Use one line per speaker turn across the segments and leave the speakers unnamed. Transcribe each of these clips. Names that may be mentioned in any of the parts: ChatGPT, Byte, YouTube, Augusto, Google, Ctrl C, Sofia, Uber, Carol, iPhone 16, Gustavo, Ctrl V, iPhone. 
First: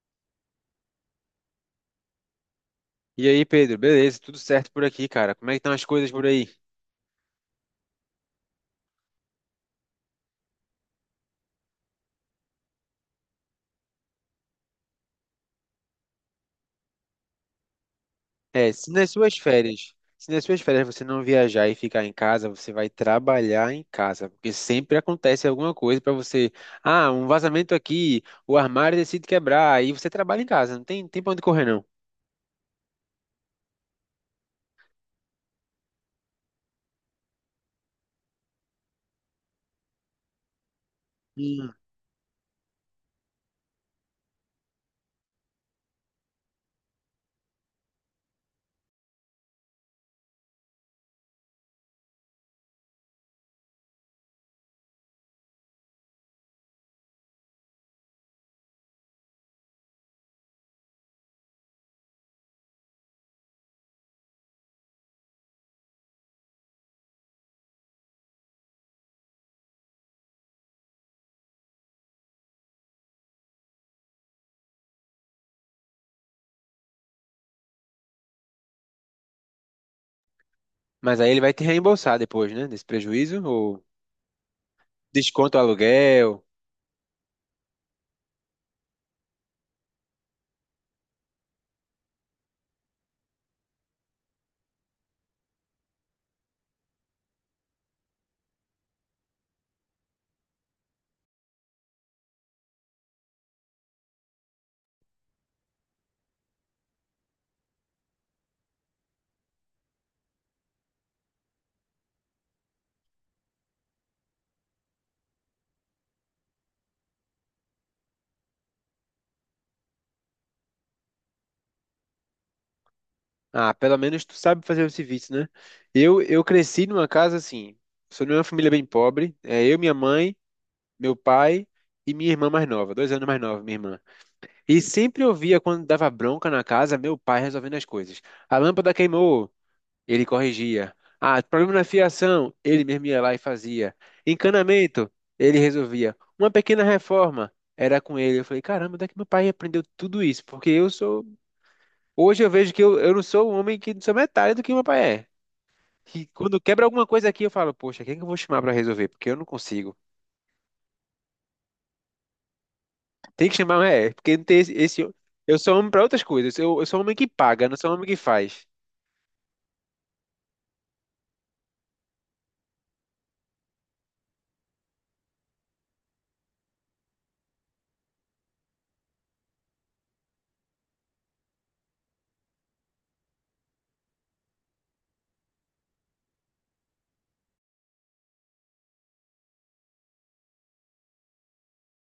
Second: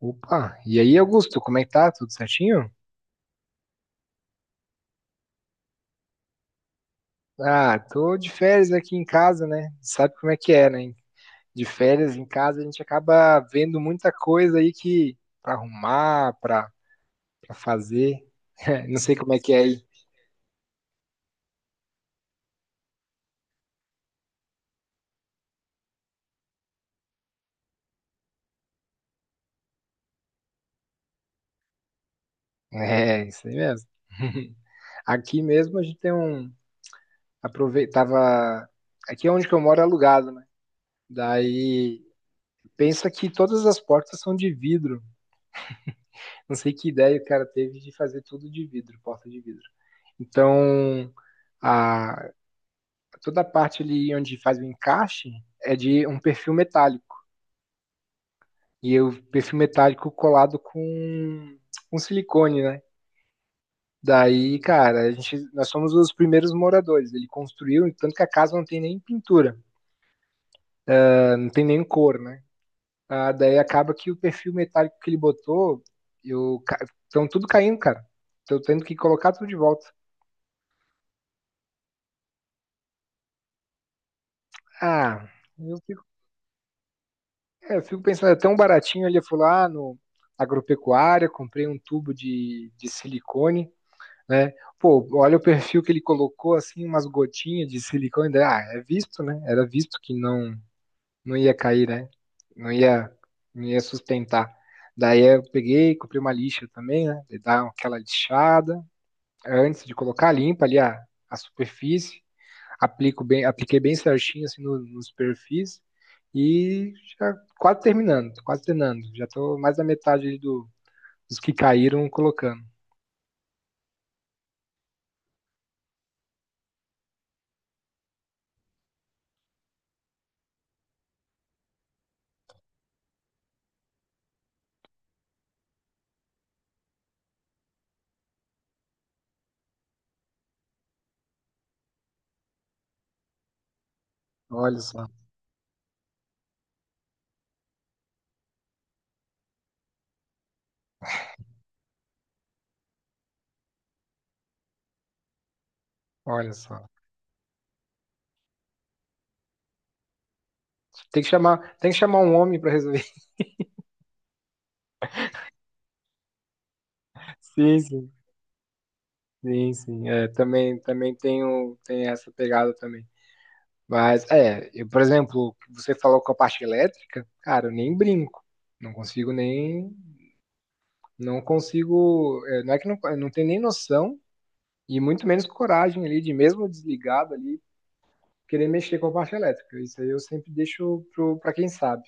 Opa, e aí, Augusto, como é que tá? Tudo certinho?
E aí, Pedro, beleza? Tudo certo por aqui, cara? Como é que estão as coisas por aí?
Ah, tô de férias aqui em casa, né? Sabe como é que é, né? De férias em casa a gente acaba vendo muita coisa aí que pra arrumar, pra fazer.
É, se
Não
nas
sei como
suas
é que é aí.
férias, se nas suas férias você não viajar e ficar em casa, você vai trabalhar em casa, porque sempre acontece alguma coisa pra você. Ah, um vazamento aqui, o armário decide quebrar, aí você trabalha em casa, não tem, tem pra onde correr não.
É, isso aí mesmo. Aqui mesmo a gente tem um. Aproveitava. Aqui é onde que eu moro é alugado, né?
Hum.
Daí pensa que todas as portas são de vidro. Não sei que ideia o cara teve de fazer tudo de vidro, porta de vidro. Então, a, toda a parte ali onde faz o encaixe é de um perfil metálico. E o perfil metálico colado com silicone, né? Daí, cara, a gente, nós somos os primeiros moradores. Ele construiu, tanto que a casa não tem nem pintura, não tem nem cor, né? Ah, daí acaba que o perfil metálico que ele botou, eu, ca- tudo caindo, cara. Tô tendo que colocar tudo de volta.
Mas aí ele vai te reembolsar depois, né? Desse prejuízo, ou
Ah,
desconta o
eu fico.
aluguel.
É, eu fico pensando, é tão baratinho. Ele foi lá no agropecuária, comprei um tubo de silicone, né? Pô, olha o perfil que ele colocou, assim, umas gotinhas de silicone. Daí, ah, é visto, né? Era visto que não ia cair, né? Não ia, não ia sustentar. Daí eu peguei, comprei uma lixa também, né? Daí dá aquela lixada antes de colocar, limpa ali a superfície, aplico bem, apliquei bem certinho assim nos perfis e já quase terminando, quase terminando. Já tô mais da metade ali dos que caíram colocando.
Ah, pelo menos tu sabe fazer o serviço, né? Eu cresci numa casa assim, sou de uma família bem pobre, é eu, minha mãe, meu pai e minha irmã mais nova, 2 anos mais nova, minha irmã. E sempre eu via quando dava bronca na casa, meu pai resolvendo as coisas. A lâmpada queimou, ele corrigia. Ah, problema na fiação, ele mesmo ia lá e fazia.
Olha só,
Encanamento, ele resolvia. Uma pequena reforma, era com ele. Eu falei, caramba, onde é que meu pai aprendeu tudo isso? Porque eu sou. Hoje eu vejo que eu não sou um homem que não sou metade do que meu pai é. E
olha
quando quebra
só.
alguma coisa aqui, eu falo, poxa, quem é que eu vou chamar para resolver? Porque eu não consigo.
Tem que chamar um homem para resolver.
Tem que chamar, é, porque não tem eu sou homem para outras coisas. Eu sou homem que paga, não
Sim,
sou homem
sim,
que faz.
sim, sim. É, também, tem essa pegada também. Mas é, eu, por exemplo, você falou com a parte elétrica, cara, eu nem brinco. Não consigo nem, não consigo, é, não é que não, eu não tenho nem noção. E muito menos coragem ali de mesmo desligado ali querer mexer com a parte elétrica. Isso aí eu sempre deixo pra quem sabe.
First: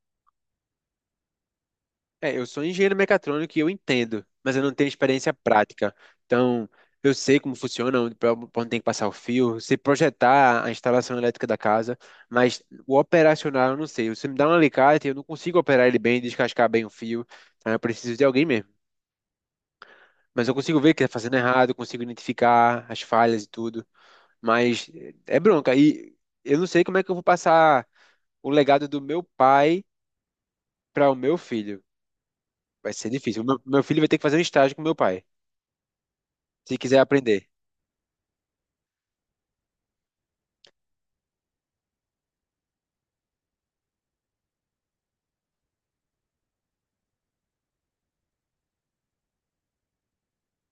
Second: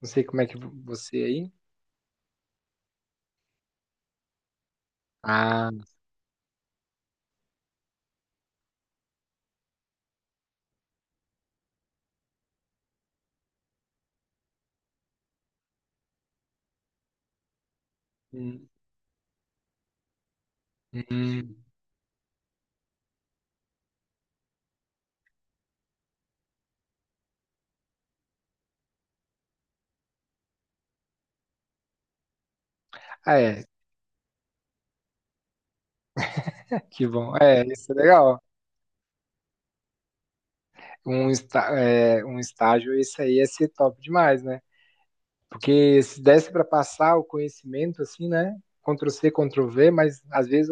Não sei como é que você aí.
É, eu sou engenheiro mecatrônico e eu entendo, mas eu não tenho experiência
Ah,
prática. Então, eu sei como funciona, onde, pra onde tem que passar o fio, se projetar a instalação elétrica da casa, mas o operacional eu não sei. Você me dá um alicate, eu não consigo operar ele bem, descascar bem o fio. Então, eu preciso de alguém mesmo.
hum,
Mas eu consigo ver que está fazendo
hum.
errado, eu consigo identificar as falhas e tudo. Mas é bronca. E eu não sei como é que eu vou passar o legado do meu pai para o meu filho. Vai ser
Ah,
difícil. O meu,
é,
meu filho vai ter que fazer um estágio com meu pai, se quiser
que bom.
aprender.
É, isso é legal. Um estágio, isso aí é ser top demais, né? Porque se desse para passar o conhecimento, assim, né? Ctrl C, Ctrl V, mas às vezes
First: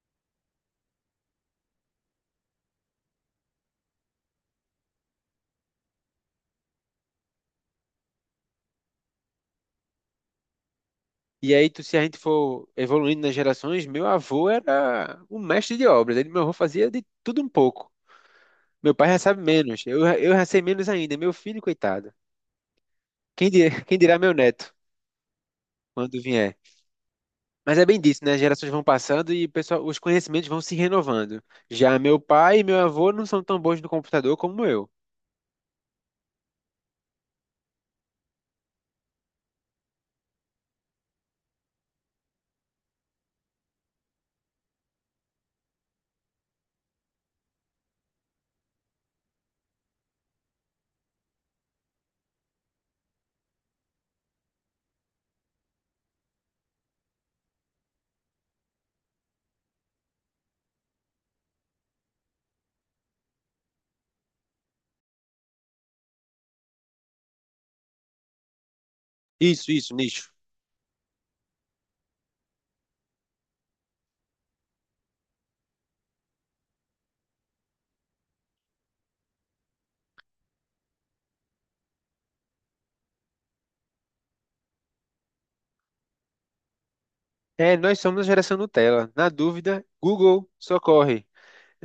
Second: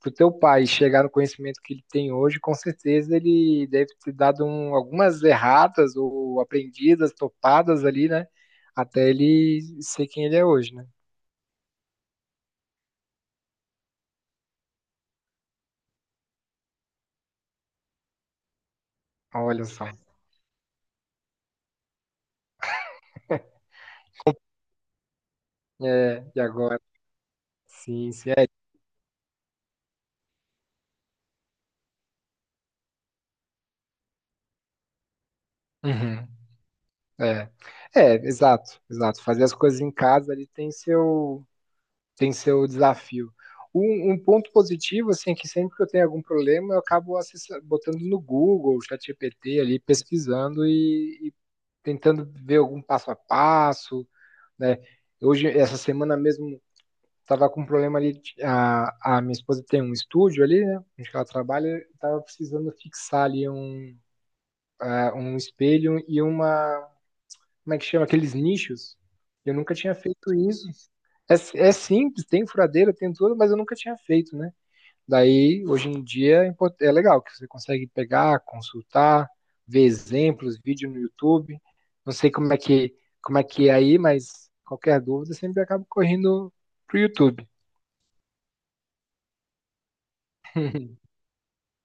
para o teu pai chegar no conhecimento que ele tem hoje, com certeza ele deve ter dado um, algumas erratas ou aprendidas, topadas ali, né? Até ele ser quem ele é hoje, né?
E aí, se a gente for evoluindo nas gerações, meu avô era um mestre de obras. Ele, meu avô fazia de tudo um pouco. Meu pai já sabe
Olha
menos.
só.
Eu já sei menos ainda. Meu filho, coitado. Quem dirá, quem dirá meu neto, quando
É, e
vier.
agora?
Mas é bem
Sim,
disso,
sim,
né? As
é.
gerações vão passando e o pessoal, os conhecimentos vão se renovando. Já meu pai e meu avô não são tão bons no computador como eu.
Uhum. É, é, exato, exato. Fazer as coisas em casa ali tem seu desafio. Ponto positivo, assim, é que sempre que eu tenho algum problema, eu acabo botando no Google, ChatGPT ali, pesquisando e tentando ver algum passo a passo, né? Hoje, essa semana mesmo, estava com um problema ali, de- a minha esposa tem um estúdio ali, né, onde que ela trabalha, estava precisando fixar ali um, ah, um espelho e uma, como é que chama, aqueles nichos. Eu
Isso,
nunca tinha
isso, nicho.
feito isso. É, é simples, tem furadeira, tem tudo, mas eu nunca tinha feito, né? Daí, hoje em dia, é legal que você consegue pegar, consultar, ver exemplos, vídeo no YouTube. Não sei como é que é aí, mas qualquer dúvida sempre acabo correndo pro YouTube.
É, nós somos a geração Nutella. Na dúvida, Google socorre.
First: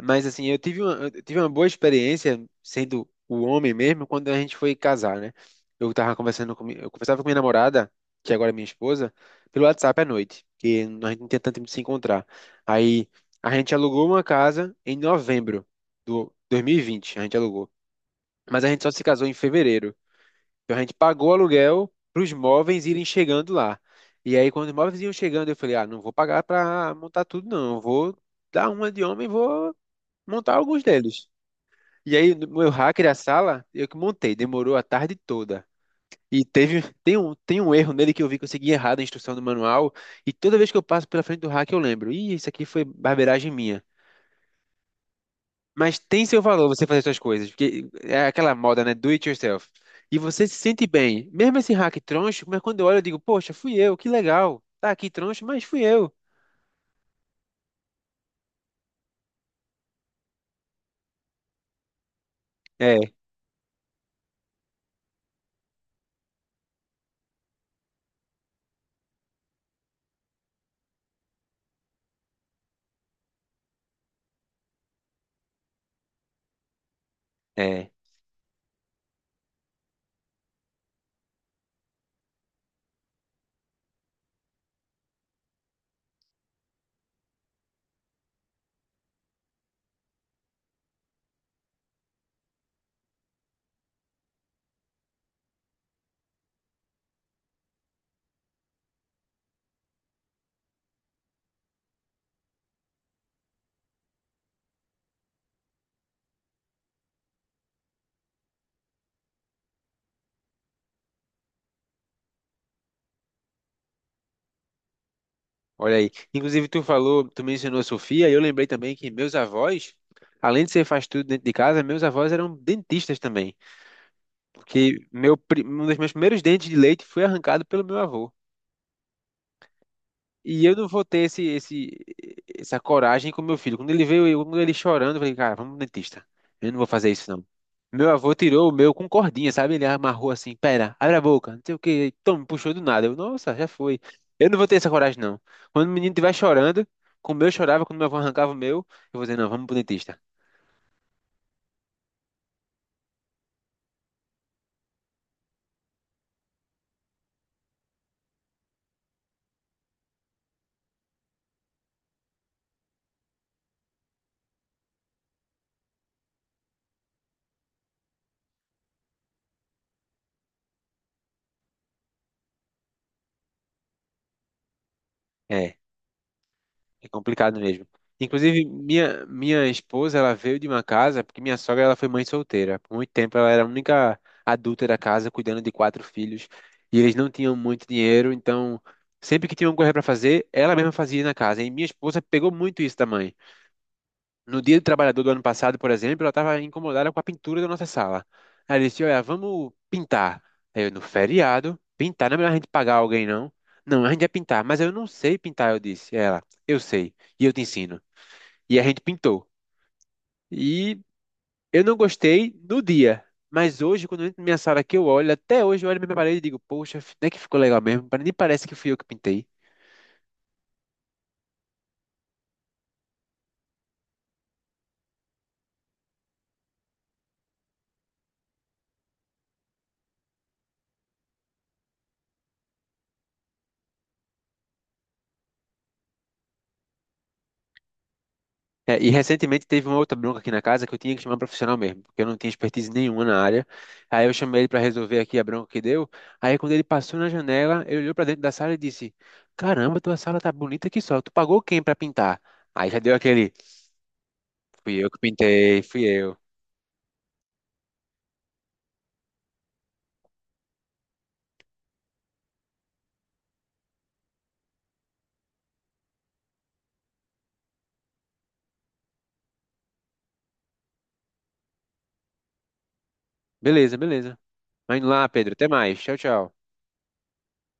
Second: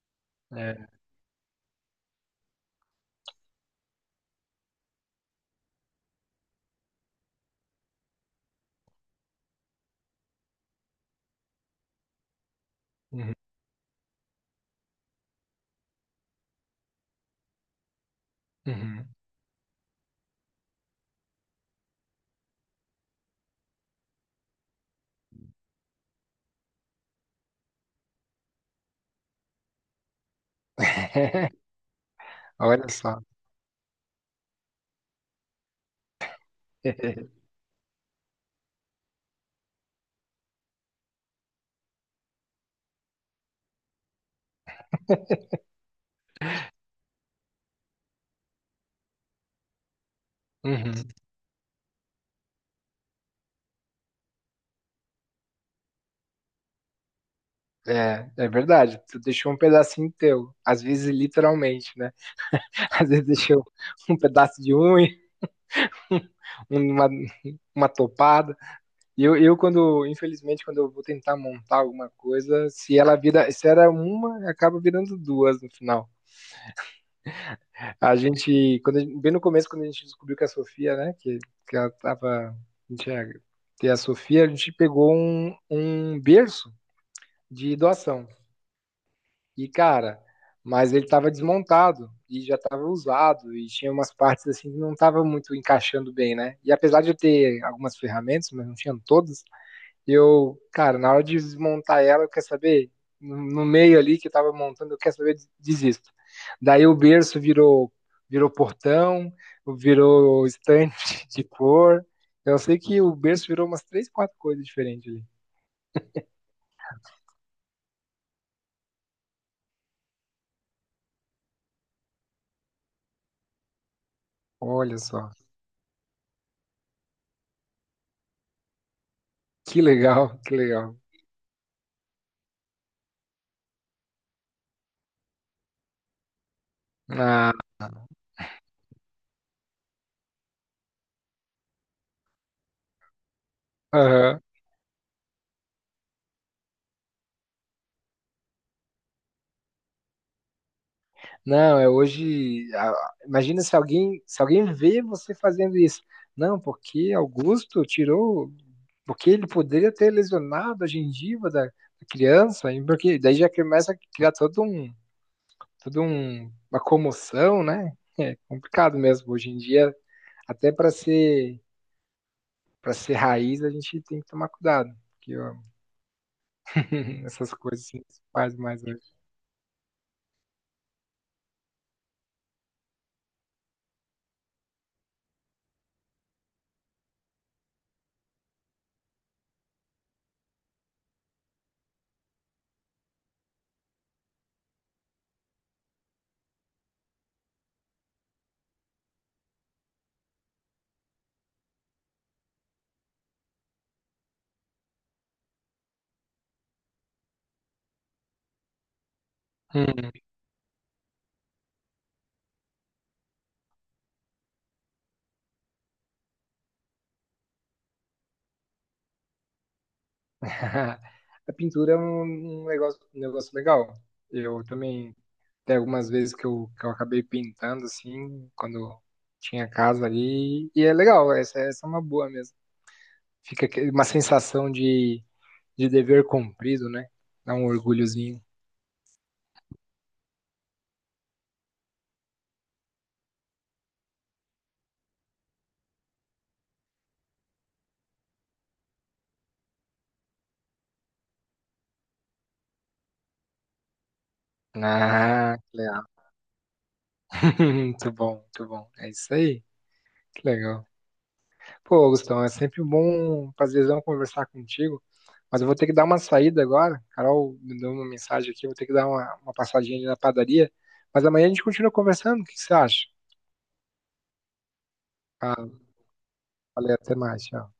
Mas assim,
É.
eu tive uma boa experiência sendo o homem mesmo quando a gente foi casar, né? Eu tava conversando com, mi- eu conversava com minha namorada, que agora é minha esposa, pelo WhatsApp à noite, que a gente não tinha tanto tempo de se encontrar. Aí
Uhum.
a gente alugou uma casa em novembro do 2020, a gente alugou. Mas a gente só se
Uhum.
casou em fevereiro. Então a gente pagou o aluguel para os móveis irem chegando lá. E aí, quando os móveis iam chegando, eu falei: ah, não vou pagar para montar tudo, não. Eu vou dar uma de homem e vou montar alguns deles. E aí, no meu
Olha
hacker, a
só.
sala, eu que montei, demorou a tarde toda. Tem um erro nele que eu vi que eu segui errado a instrução do manual. E toda vez que eu passo pela frente do hacker, eu lembro: ih, isso aqui foi barbeiragem minha. Mas tem seu valor você fazer suas coisas, porque é aquela moda, né? Do it yourself. E você se sente
Uhum.
bem. Mesmo esse hack troncho, mas quando eu olho, eu digo, poxa, fui eu, que legal. Tá aqui troncho, mas fui eu.
É, é verdade. Tu deixou um pedacinho teu, às vezes literalmente, né?
É,
Às vezes deixou um pedaço de unha, uma, uma topada. E quando, infelizmente, quando eu vou tentar montar alguma coisa, se ela vira, se era uma, acaba virando duas no final.
é.
A gente- bem no começo, quando a gente descobriu que a Sofia, né, que ela tava, a gente ia ter a Sofia, a gente pegou um berço de doação. E, cara, mas ele tava desmontado e já tava usado e tinha umas partes assim que não tava muito encaixando bem, né? E apesar de eu ter algumas ferramentas, mas não tinham todas, eu, cara, na hora de desmontar ela, quer saber? No no meio ali que eu tava montando, eu quero saber, desisto. Daí o berço virou, virou portão, virou estante de cor. Eu sei que o berço virou umas três, quatro coisas diferentes ali.
Olha aí. Inclusive, tu mencionou a Sofia, e eu lembrei também que meus avós, além de ser faz tudo dentro de casa, meus avós eram dentistas também. Porque
Olha só,
um dos meus primeiros dentes de leite foi arrancado pelo meu avô.
que legal, que
E eu não
legal.
vou ter essa coragem com meu filho. Quando ele veio, quando ele chorando, eu falei, cara, vamos no dentista. Eu não vou fazer isso, não.
Ah,
Meu avô tirou o meu com cordinha, sabe? Ele amarrou assim, pera, abre a boca, não sei o quê. Então, me puxou do nada. Eu, nossa, já foi.
aham.
Eu não vou ter essa coragem, não. Quando o menino estiver chorando, como eu chorava, quando meu avô arrancava o meu, eu vou dizer, não, vamos pro dentista.
Não, é hoje. Ah, imagina se alguém, se alguém vê você fazendo isso. Não, porque Augusto tirou, porque ele poderia ter lesionado a gengiva da criança, e porque daí já começa a criar todo um, uma comoção, né? É complicado mesmo hoje em dia, até para ser raiz, a gente tem que tomar cuidado, porque ó,
É. É
essas
complicado mesmo.
coisas assim, se faz
Inclusive,
mais hoje.
minha esposa, ela veio de uma casa, porque minha sogra, ela foi mãe solteira. Por muito tempo, ela era a única adulta da casa, cuidando de 4 filhos. E eles não tinham muito dinheiro, então, sempre que tinham coisa para fazer, ela mesma fazia na casa. E minha esposa pegou muito isso da mãe. No Dia do Trabalhador do ano passado, por exemplo, ela estava incomodada com a pintura da nossa sala. Aí ela disse: Olha, vamos pintar. Aí eu, no feriado, pintar, não é melhor a gente pagar alguém, não. Não, a gente vai pintar, mas eu não sei pintar, eu disse. Ela, eu sei, e eu te ensino. E a gente pintou.
Hum.
E eu não gostei no dia, mas hoje, quando eu entro na minha sala que eu olho, até hoje eu olho na minha parede e digo: Poxa, até que ficou legal mesmo, nem parece que fui eu que pintei.
A pintura é um negócio, um negócio legal. Eu também tem algumas vezes que que eu acabei pintando, assim, quando tinha casa ali. E é legal, essa é uma boa mesmo. Fica aquele- uma sensação de dever cumprido, né? Dá um orgulhozinho.
É, e recentemente teve uma outra bronca aqui na casa que eu tinha que chamar um profissional mesmo, porque eu não tinha expertise nenhuma na área. Aí eu chamei ele para resolver aqui a bronca que deu. Aí quando ele passou na janela, ele olhou para dentro da sala e disse: Caramba, tua sala tá bonita aqui só. Tu pagou quem para pintar? Aí já deu aquele: Fui eu que
Ah, que
pintei,
legal.
fui eu.
Muito bom, muito bom. É isso aí. Que legal. Pô, Gustavo, é sempre bom, prazerzão conversar contigo. Mas eu vou ter que dar uma saída agora. Carol me deu uma mensagem aqui, eu vou ter que dar uma passadinha ali na padaria. Mas amanhã a gente continua conversando. O que que você acha?
Beleza, beleza. Vai indo lá, Pedro.
Ah,
Até mais. Tchau, tchau.
valeu, até mais. Tchau.